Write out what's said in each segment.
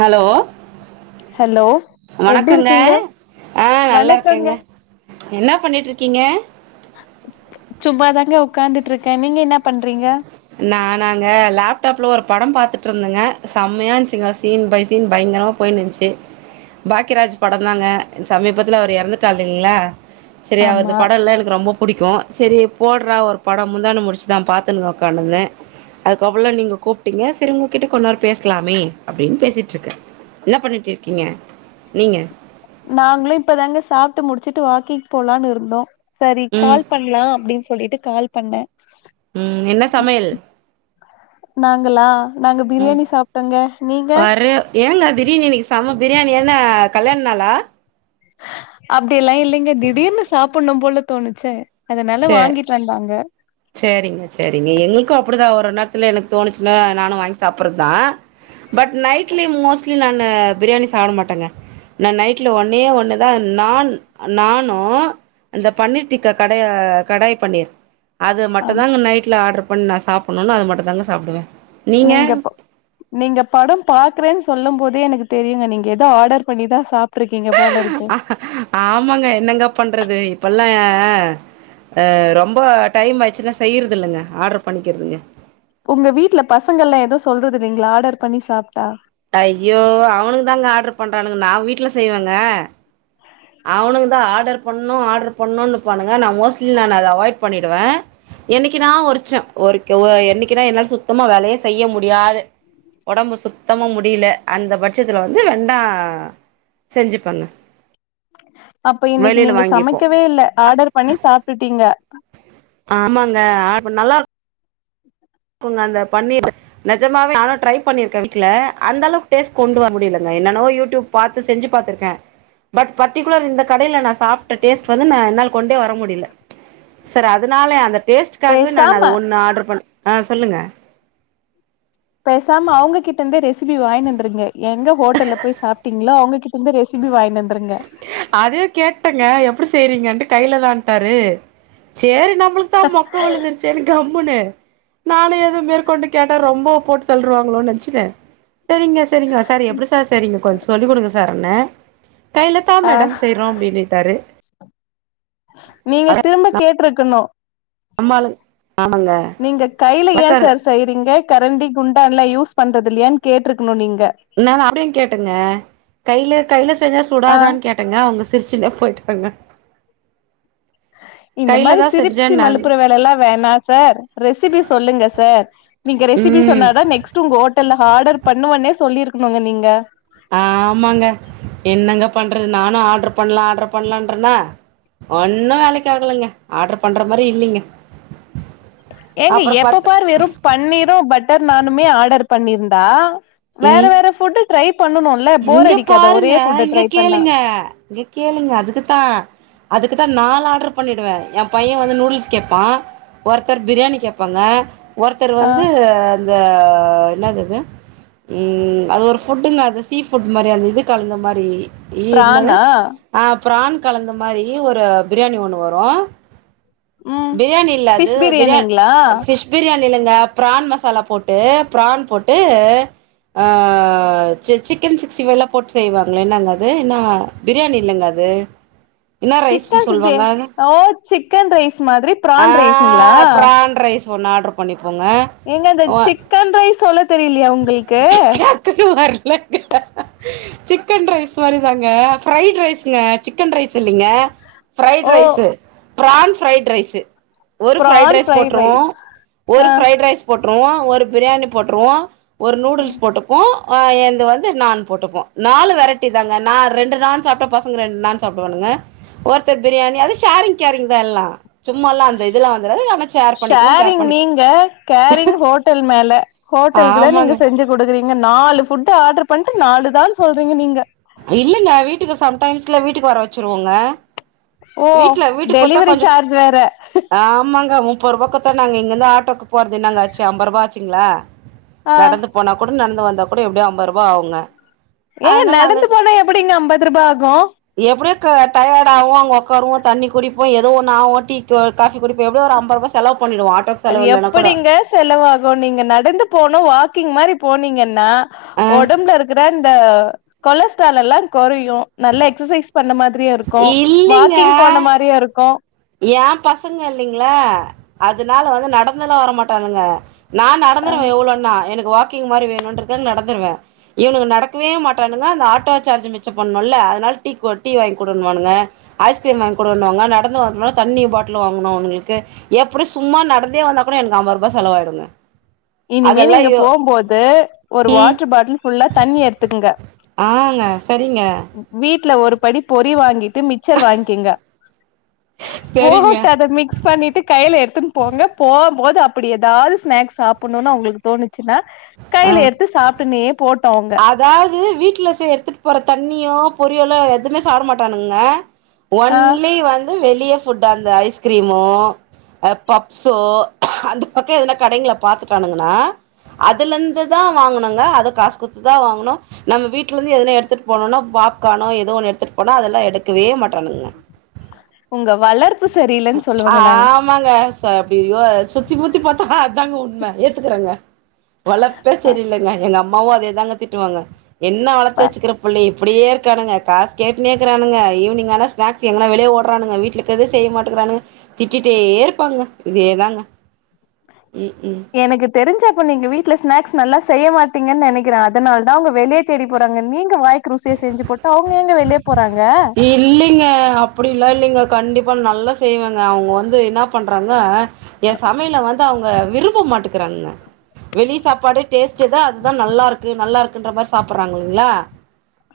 Hello hello எப்டி வணக்கங்க இருக்கீங்க ஆ வணக்கங்க நல்லார்க்கேங்க என்னா பண்ணிட்ருக்கீங்க சும்மாதாங்க உக்காந்துட்ருக்கே நீங்க இன்னா பண்றீங்க நானாங்க லேப்டாப்ல ஒரு படம் பாத்துட்ருந்தேங்க சம்யா இந்ச்சிங்க சீன் பை சீன் பய்ங்ரவாப் போய்னுன்ச்சி பாக்யராஜ் பட தாங்க இன் சமீபத்துல அவர் எறந்துட்டாள் இள்ளா சரி அவர்து ஆமா படல்லா எனக்கு ரொம்ப புடிக்கு சரி போட்றா ஒரு படம் முந்தான முடிச்சுதா பாத்துண்ங்கோம் கனந்தே அதுக்கப்புல்ல நீங்க கூப்டீங்க செறு உங்க கிட்ட கொன் நேர் பேஸ்லாமே அப்டின் பேசிட்ருக்க என்ன பண்ணிட்ருக்கீங்க நீங்க நாங்ளு இப்பதாங்க சாப்ட்டு முடிச்சிட்டு வாக்கிக் போலான் இருந்தோ சரி ம் கால் பணி ன்லா அப்டின் சொல்லிட்டு கால் பண்ணே ம் என்ன சமையல் நாங்களா நாங்க பிரியாணி சாப்ட்டோங்க நீங்க வரு ஏங்க திடீன் இன்னிக் செம பிரியாணி என்ன கல்யாண் நாளா அப்டியெல்லா இல்லிங்க திடீர்னு சாப்புண்ணும் போல தோணுச்சே அதனால வாங்கிட் வேண்டாங்க ச்சேரிங்க ச்செரிங்க எங்கள்க்கு அப்டிதா ஒரொர் நேர்த்துல எனக் தோணிச்சுல்லா நானு வாய் சாப்புற்தா பட் நைட்லி மோஸ்லி நானு பிரியாணி சாப்ட மாட்டங்க நா நைட்ல ஒன்னே ஒண்ணுதான் நான் நானு அந்த பன்னீர் டிக்கா கடய கடாய் பன்னீர் அது ஆம் மட்டுதாங்க நைட்ல ஆட்ரு பண் நா சாப்புணுன் அத மட்டு தாங்க சாப்டுவே நீங்க நீங்கப்பொ நீங்க படம் பாக்றேன் சொல்லும் போதே எனக்கு தெரியுங்க நிங்க ஏதோ ஆடர் பண்ணிதா சாப்ட்ருக்கீங்க போல இருக்கு ஆமாங்க என்னங்க பண்றது இப்பல்லா ஏஏ ஆ ரொம்ப டைம் ஆய்ச்சுன்னா செய்யிறதில்லங்க ஆர்ரு பண்ணிக்கிற்துங்க உங்க வீட்ல பசங்கள்ல்லா எதோ சொல்றுது இல்லிங்லா ஆடர் பண்ணி சாப்ட்டா டையோ அவனுங் தாங்க ஆர்டர் பண்றானுங்கு நா வீட்ல செய்வேங்க அவ்னுங் தா ஆடர் பண்ணணு ஆடர் பண்ணணுன் நிப்பானுங்க நா மோஸ்லி நா அத அவாய் பண்ணிடுவே என்னிக்கினா ஒர்ச்சோ ஒர்க்கெவோ என்னிக்கினா என்னால் சுத்தமா வேலையே செய்ய முடியாது ஒடம்பு சுத்தமா முடிலே அந்த பச்சத்துல வந்து வெண்டா செஞ்சுப்பங்க அப்ப இன்னக்கி வெளியில நீங்க வாங்கிப்போ சமைக்கவே இல்லா ஆர்டர் பண்ணி சாப்ட்டுட்டீங்க ஆமாங்க [unintelligible] நல்லாருக் உங்க அந்த பண்ணிட்டு நெஜமவே ஆனா ட்ரைப் பண்ணிருக்கே வீட்ல அந்த அளவுக்கு டேஸ்ட் கொண்டு வர முடியலங்க என்னனோ யூடூப் பாத்து செஞ்சு பாத்துருக்கே பட் பர்டிகுலர் இந்த கடைல நா சாப்ட்ட டேஸ்ட் வந்து நா என்னால் கொண்டே வர முடியல செர் அதுனால அந்த டேஸ்ட்டுகாகவே நான் பேசாம அது ஒன்னு ஆர்டர் பண் ஆ சொல்லுங்க பேசாம அவுங்ககிட்ட இருந்தே ரெசிபி வாங்னி வந்துருங்க எங்க ஹோட்டல்ல போய் சாப் டீங்ளோ அவுங்ககிட்ட இருந்து ரெசிபி வாங்ன்வந்துருங்க அதுவு கேட்டெங்க எப்டி செய்றீங்கன்ட்டு கைல தான்ட்டாரு சேரி நம்பளுக் தா மோக்க விழுந்துருச் சேனு கம்முன்னு நானு எதவு மேற்கொண்டு கேட்டா ரொம்ப போட்டு தள்ருவாங்களோன் நெனச்சுனு செரிங்க செரிங்க சார் எப்டி சார் செய்றிங்க கொஞ் சொல்லி குடுங்க சார் அப்னே கைலதா ஆ மேடம் சேய் றோ அப்டினிடாரு நீங்க திரும்ப கேட்ருக்கணு நம்மாளு ஆமாங்க நீங்க கைல ஏ வக்காரு சார் செய்றீங்க கரண்டி குண்டான்ல்லா யூஸ் பண்றது இல்லையான்னு கேட்ருக்கணு நீங்க நாங்க அப்டியு கேட்டெங்க கைல கைல செஞ்சா ஆ சுடாதான் கேட் டெங்க அவுங்க சிரிச்சின்னே போயிட்டாங்க இந்த கையில மாரி தா சிரிப்ச்சி செஞ்சேன்னாங்க மலுப்புற வேல எல்லா வேணா சார் ரெசிபி சொல்லுங்க சார் நீங்க ரெசிபி ம் சொன்னதா நெக்ஸ்ட் உங்க ஹோட்டல்ல ஆர்டர் பண்ணுவன்னே சொல்லிருக்குணுங்க நீங்க ஆமாங்க என்னங்க பண்றது நானு ஆட்ரு பண்ணலா ஆட்ரு பண்ணலான்றென்னா ஒன்னு வேலக்கி ஆகலங்க ஆட்ரு பண்ற மாரி இல்லெங்க ஏங்க எப்ப பாரு வெறு பன்னீரு பட்டர் நானுமே ஆர்டர் பண்ணிருந்தா வேற வேற ஃபுட்டு ட்ரை பண்ணணு இங்கெ பாருங்க இங்கெ கேளுங்க இங்க கேளுங்க அதுக்குத்தா அதுக்கு தா நாலு ஆட்ரு பண்ணிடுவே எ பையெ வந்து நூடுல்ஸ் கேப்பா ஒருத்தர் பிரியாணி கேப்பாங்க ஒருத்தர் ஆ வந்து அந்த என்னாது அது ம் அது ஒரு ஃபுட்டுங்க அது சீ ஃபுட் மாரி அந்த இது கலந்த மாரி ஏ என்னது பிரானா அ ப்ரான் கலந்த மாரி ஒரு பிரியாணி ஒன்னு வரு ம் பிரியாணி இல்ல அது ஃபிஷ் பிரியான் பிரியாணிங்களா அ ஃபிஷ் பிரியாணி இல்லங்க பிரான் மசாலா போட்டு பிரான் போட்டு ஆ சி சிக் க்கன் சிக்ஸ்டி ஃபைவ்லா போட்டு செய்வாங்ளே என்னங்க அது என்னா பிரியாணி இல்லங்க அது என்ன ரைஸுன் சிக்கன் சிக்ஸ்டி சொல்லுவாங்க அத ஓ சிக்கன் ரைஸ் மாதிரி பிரான் ரைஸுங்களா ஆ பிரான் ரைஸ் ஒன்னு ஆட்ரு பண்ணிப்போங்க ஏங்க இந்த ஒ சிக்கன் ரைஸ் சொல்ல தெரியலயா உங்களுக்கு [unintelligible] சிக்கன் ரைஸ் மாரி தாங்க ஃரைட் ரைஸுங்க சிக்கன் ரைஸ் இல்லெங்கெ ஃப்ரைட் ஓ ரைஸ்ஸு பிரான் ஃப்ரைட் ரைஸ்ஸு ஒரு ஃப்ரைட் பிரான் ரைஸ் போட்ருவோ ரைஸ் ஒரு ஆ ஃப்ரைட் ரைஸ் போட்ருவோ ஒரு பிரியாணி போட்ருவோ ஒரு நூடுல்ஸ் போட்டுப்போ அ என்து வந் இந்த நான் போட்டுப்போ நாலு வெரைட்டி தாங்கா நா ரெண்டு நான் சாப்டா பசங்க ரெண்டு நான் சாப்புடுவானுங்க ஒருத்தர் பிரியாணி அது ஷேரிங் கேரிங் தா எல்லா சும்மால்லா அந்த இதெல்லா வந்துராது ஆனா ஷேர் பண்ணிக்குவோ கேர் ஷேரிங் பண்ணி நீங்க கேரிங் ஹோட்டல் மேல ஹோட்டலுக்கு தா நீங்க ஆமாங்க செஞ்சு குடுக்குறீங்க நாலு ஃபுட்டு ஆர்டர் பண்ணிட்டு நாலு தான் சொல்றீங்க நீங்க இல்லங்க வீட்டுக்கு சம்டைம்ல வீட்டுக்கு வர வச்சுருவோங்க ஓ வீட்ல வீட்டுக்கு குத்தா டெலிவரி கொஞ்சோ சார்ஜ் வேற ஆமாங்க முப்பது ரூபாக்குத்தா நாங்க இங்கெருந்து ஆட்டோக்கு போறது என்னங்க ஆச்சு அம்ப ரூபா ஆச்சுங்களா ஆ நடந்து போனா கூட நடந்து வந்தா கூட எப்டியோ அம்பது ரூபா ஆகுங்க ஏங்க அதனால நடந்து போன எப்டிங்க அம்பது ரூபா ஆகு எப்டியே க்கு டயர்ட் ஆகுவோ அங் ஒக் ஒக்காருவோ தண்ணி குடிப்போ எதோ ஒன்னு ஆவோ டீ க்கு காபி குடிப்போ எப்டியோ ஒரு அம்ப ரூபா செலவு பண்ணிடுவோ அட் அது எப்படிங்க ஸ் செலவாகு நீங்க நடந்து போனு வாக்கிங் மாரி போனீங்கனா ஆ ஒடம்புல இருக்கற இந்த கொலஸ்ட்ரால் எல்லா கொறையு நல்ல எக்சசைஸ் பண்ண மாதிரியு இருக்கு வாக்கிங் போன மாரியு இருக்கு ஏ பசங்க இல்லீங்களா அதனால வந்து நடந்தெல்லா வரமாட்டானுங்க நா நடந்துடுவே எவ்ளோனா எனக்கு வாக்கிங் மாரி வேணு ன்றதுக்காக நடந்துடுவே இவனுங்க நடக்கவே மாட்டானுங்க அந்த ஆட்டோ சார்ஜ் மிச்ச பண்ணணுல்ல அதனால டீ கு டீ வாங்கி குடுனுவானுங்க ஐஸ்கிரீம் வாங்கி குடுணுவானுங்க நடந்து வரனுமுனா தண்ணி பாட்டில் வாங்கணு அவுனுங்களுக்கு எப்டியு சும்மா நடந்தே வந்தா கூட எனக்கு அம்பது ரூபா செலவாயிடுங்க இனிமே அதெல்லாம் நீங்க யோ போம்போது ஒரு ம் வாட்டர் பாட்டில் ஃபுல்லா தண்ணி எடுத்துக்குங்க ஆ ங்க செரிங்க வீட்ல ஒரு படி பொரி வாங்கிட்டு மிக்சர் வாங்கிங்க சரிங்க. போகோட்ட அத மிக்ஸ் பண்ணிட்டு கைல எடுத்துனு போங்க போம்போது அப்டி எதாது ஸ்நாக்ஸ் சாப் புனுனு அவுங்களுக்கு தோணுச்சுன்னா ஆ. கைல எடுத்து சாப்புட்னே போட்டு அவுங் அதாவது வீட்ல செய் எடுத்துட்டு போற தண்ணியோ பொரியலோ எதுமே சாப்ட மாட்டானுங்க ஆ ஒன்லி வந்து வெளிய ஃபுட் அந்த ஐஸ்கிரீமோ அ பப்சோ அந்த பக்க எதனா கடைங்கள பாத்துட்டானுங்கனா அதுல இருந்து தா வாங்கனுங்க அதும் காசு குடுத்து தா வாங்கனு நம்ம வீட்ல இருந்து எதுனா எடுத்துட்டு போனோனா பாப்கானோ எதோ ஒன்னு எடுத்துட்டு போனா அதெல்லா எடுக்கவே மாட்றானுங்க உங்க வளர்ப்பு சரியில்லன்னு சொல்லுவங்க நா ஆமாங்க ச அப்டி யோ அ சுத்தி முத்தி பாத்தா அதாங்க உண்ம ஏத்துக்கிறேங்க வளர்ப்பே செரியில்லைங்க எங்க அம்மாவு அதேதாங்க திட்டுவாங்க என்ன அப்ப வளத்து வச்சுக்கிற பிள்ளைய இப்டியே இருக்கானுங்க காசு கேட்டினேகிறானுங்க ஈவினிங்கான ஸ்நாக்ஸ் எங்கன்னா வெளிய ஓடுறானுங்க வீட்லக்கிதே செய்ய மாட்டுகிறானுங்க திட்டிட்டே இருப்பாங்க இதேதாங்க ம் ம் எனக்கு தெரிஞ்சு அப்ப நீங்க வீட்ல ஸ்நாக்ஸ் நல்லா செய்ய மாட்டீங்கன்னு நெனைக்கிறே அதனால தா அவுங்க வெளிய தேடி போறாங்க நீங்க வாய் க்கு ருசியா செஞ்சு போட்ட அவுங்க ஏங்க வெளிய போறாங்க இல்லீங்க அப்டிலா இல்லீங்க கண்டிப்பாக நா நல்லா செய்வேங்க அவுங்க வந்து என்ன பண்றாங்க எ சமையல வந்து அவுங்க விரும்ப மாட்டுங்குறாங்கங்க வெளி சாப்பாடு டேஸ்ட்டுதா அதுதா நல்லா இருக்கு நல்லா இருக்குன்ற மாரி சாப்பிடுறானுங்களா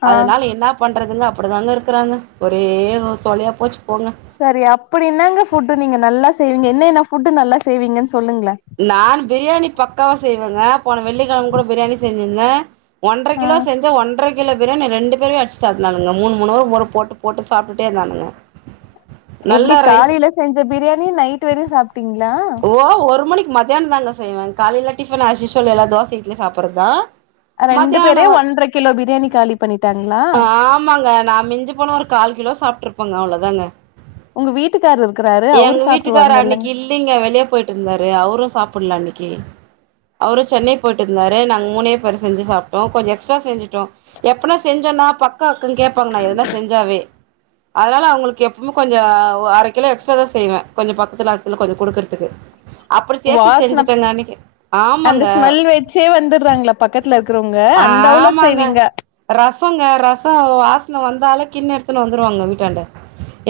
ஆ அதனால என்ன பண்றதுங்க அப்டிதாங்க இருக்குறாங்க ஒரே தொ தொல்லயா போச்சு போங்க செரி அப்டி என்னாங்க ஃபுட்டு நீங்க நல்லா செய்வீங்க என்ன என்ன ஃபுட்டு நல்லா செய்வீங்கன்னு சொல்லுங்ளே நான் பிரியாணி பக்காவா செய்வேங்க போன வெள்ளிக்கெழம கூட பிரியாணி செஞ்சிருந்தே ஒன்ற ஆ கிலோ செஞ்ச ஒன்ற கிலோ பிரியாணி ரெண்டு பேருமே அச்சு சாப்டனுங்க மூணு மூணு முற போட்டு போட்டு சாப்டுட்டே இருதானுங்க எப்டி காலையில செஞ்ச பிரியாணி நைட் வரையு சாப்பிட்டீங்களா ஓ ஒரு மணிக்கு மத்தியான தாங்க செய்வே காலையில டிஃபன் ஆஸ்யூசுவல் எல்லா தோச இட்லி சாப்பறதா ரெண்டு பேரே மத்தியான ஒன்ற கிலோ பிரியாணி காலி பண்ணிட்டாங்ளா ஆ ஆமாங்க நா மிஞ்சு போன ஒரு கால் கிலோ சாப்பிட்டுருப்பங்க அவ்ளோதாங்க உங்க வீட்டுக்கார்ரு இருக்கறாரு அவரு சாப்பிடுவாங்கல்ல இல்லின்ங்க வெளிய போயிட்டுருந்தாரு அவரு சாப்டல அன்னைக்கு அவரு சென்னை போயிட்டு இருந்தாரு நாங்க மூணே பேரு செஞ்சு சாப்ட்டோ கொஞ்ச எக்ஸ்ட்ரா செஞ்சு டோ எப்பனா செஞ்சோன்னா பக்க அக்க கேப்பாங்க நா எதனா செஞ்சாவே அதனால அவங்களுக்கு எப்வுமே கொஞ்ச அரை கிலோ எக்ஸ்ட்ரா தா செய்வே கொஞ்ச பக்கத்துல தில கொஞ்ச குடுக்குறதுக்கு வாசன அந்த ஆமாங்க ஸ்மெல் வச்சே வந்துடுறாங்களா பக் கத்துல இருக்கிறவங்க அந்த அவுளக் ஆமாங்க செய்வீங்க ரசங்க ரச வாசன வந்தாலே கிண்ண எடுத்துன்னு வந்துருவாங்க வீட்டாண்ட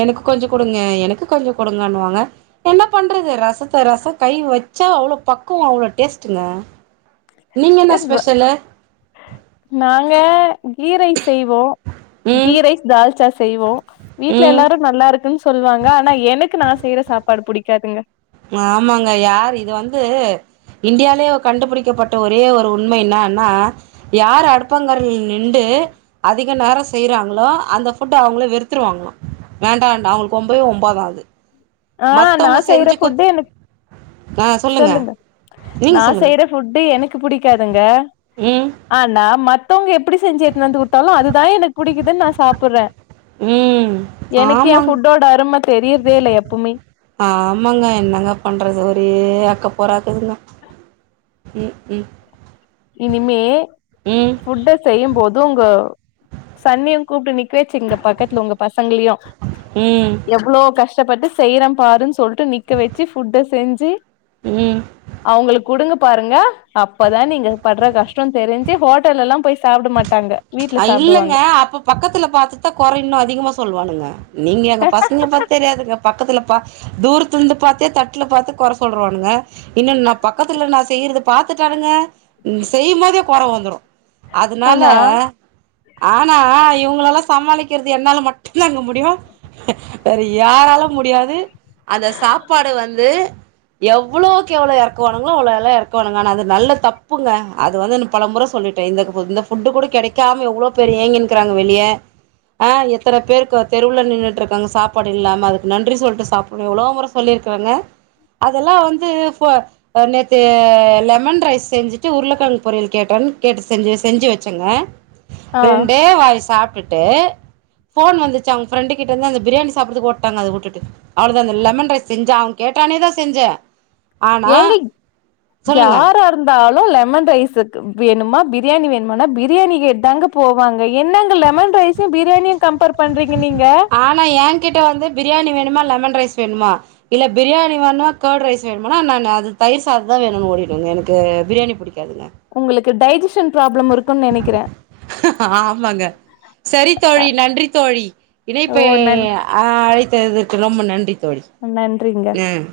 எனக்கு கொஞ்ச குடுங்க எனக்கு கொஞ்ச குடுங்கன்னுவாங்க என்ன பண்றது ரசத்த ரச கை வச்சா அவ்ளோ பக்குவோ அவ்ளோ டேஸ்ட்டுங்க நீங்க என்ன எர்ர ஸ்பெஷலு நாங்க கீ ரைஸ் செய்வோ ம் கீரைஸ் தால்சா செய்வோ வீட்ல ம் எல்லாரு நல்லா இருக்குன்னு சொல்லுவாங்க அனா எனக்கு நா செய்யற சாப்பாடு புடிக்காதுங்க ஆமாங்க யார் இது வந்து இந்தியாலயே கண்டுபுடிக்கப்பட்ட ஒரே ஒரு உண்ம என்னன்னா யார் அடுப்பாங்கரைல்ல நின்டு அதிக நேரோ செய்றாங்களோ அந்த ஃபுட் அவங்களே வெறுத்துருவாங்கள வேண்டாடா அவங்களுக்கு ஒம்பவே ஒம்பாதா அது ஆ நா மத்தவங்க செய்யற செஞ்சு குத் ஃபுட்டு எனக் சொல்லுங்க நீங்க நா சொல்லுங்க செய்ற ஃபுட்டு எனக்கு புடிக்காதுங்க ம் ஆனா மத்தவங்க எப்படி செஞ்சு எத்துன்னு வந்துக்குத்தாலு அதுதா எனக்கு பிடிக்குதுன்னு நா சாப்பாற ம் எனக்கு என் ஆமாங் ஃபுட்டோட அரும தெரியறதே இல்ல எப்பவுமே ஆமாங்க என்னங்க பண்றது ஒரே அக்க போறாக்குதுங்க ம் ம் இனிமே ம் ஃபுட்ட செய்யும் போது உங்க சன்னியு கூப்பிட்டு நிக்க வேச்சிங்க பக்கத்துல உங்க பசங்களையு ம் எவ்ளோ கஷ்டப்பட்டு செய்யற பாருன்னு சொல்லிட்டு நிக்க வச்சு ஃபுட்ட செஞ்சு ம் அவங்களுக்கு குடுங்க பாருங்க அப்பதா நீங்க பட்ற கஷ்டம் தெரிஞ்சு ஹோட்டல்ல எல்லா போய் சாப்ட மாட்டாங்க வீட்ல அ இல்லைங்க சாப்டுவாங்க அப்ப பக்கத்துல பார்த்ததா குறை இன்னு அதிகமா சொல்லுவானுங்க நீங்க எங்க பசங்க பத் தெரியாதுங்க பக்கத்துல பா தூரத்துலருந்து பாத்தே தட்டுல பாத்து குறை சொல்றவனுங்க இன்னு நா பக்கத்துல நா செய்யறது பாத்துட்டானுங்க செய்யு போதே கொர வந்துடு அதுனால ஆனா ஆனா இவுங்களல்லா சமாளிக்கிறது என்னால மட்டுந்தாங்க முடியு வேற யாராலும் முடியாது அந்த சாப்பாடு வந்து எவ்வளோக்கு எவ்வளோ எறக்குவானுங்களோ அவ்ளோ எல்லா எறக்குவானுங்க நல்ல தப்புங்க அது வந்து பல முறை சொல்லிட் ட்ட இந்த இப்ப இந்த ஃபுட்டு கூட கெடைக்காம எவ்ளோ பேர் ஏங்கினுக்றாங்க வெளிய ஆ எத்தன பேருக்கு தெருவுல நின்னுட்ருக்காங்க சாப்பாடு இல்லாம அதுக்கு நன்றி சொல்ட்டு சாப்புணு எவ்வளோ முற சொல்லிருக்கிறங்க அதெல்லா வந்து ஃபோ அ நேத்து லெமன் ரைஸ் செஞ்சுட்டு உருளைக்கெழங்கு பொரியல் கேட்டோன கேட்டு செஞ்சு வச்சங்க ஆ ரெண்டே வாய் சாப்ட்டுட்டு ஃபோன் வந்துச்சு அவுங்க ஃப்ரெண்டுக்கிட்டருந்து அந்த பிரியாணி சாப்புறதுக்கு ஓட்டாங்க அத வுட்டுட்டு அவ்ளதா இந்த லெமன் ரைஸ் செஞ்சா அவ கேட்டானே தா செஞ்ச ஏங்க இப் சொல்லுங்க யாரா இருந்தாலு லெமன் ரைஸ்க்கு வேணுமா பிரியாணி வேணுமானா பிரியாணி கேட்டுதாங்க போ போவாங்க என்னங்க லெமன் ரைஸும் பிரியாணியும் கம்பேர் பண்றீங்க நீங்க ஆனா ஏன்கிட்ட வந்து பிரியாணி வேணுமா லெமன் ரைஸ் வேணுமா இல்ல பிரியாணி வேணுமா கர்ட் ரைஸ் வேணுமானா நானு அது தயிர் சாதந்தா வேணுனு ஓடிடுவங்க எனக்கு பிரியாணி புடிக்காதுங்க உங்குளுக்கு டைஜிஷன் ப்ராப்ளம் இருக்கும்ன்னு நெனைக்கிறே ஆமாங்க சரி தோழி நன்றி தோழி இனைப்பை ஓ நன் ஆ அழைத்ததற்க்கு ரொம்ப நன்றி தோழி நன்றிங்க ம்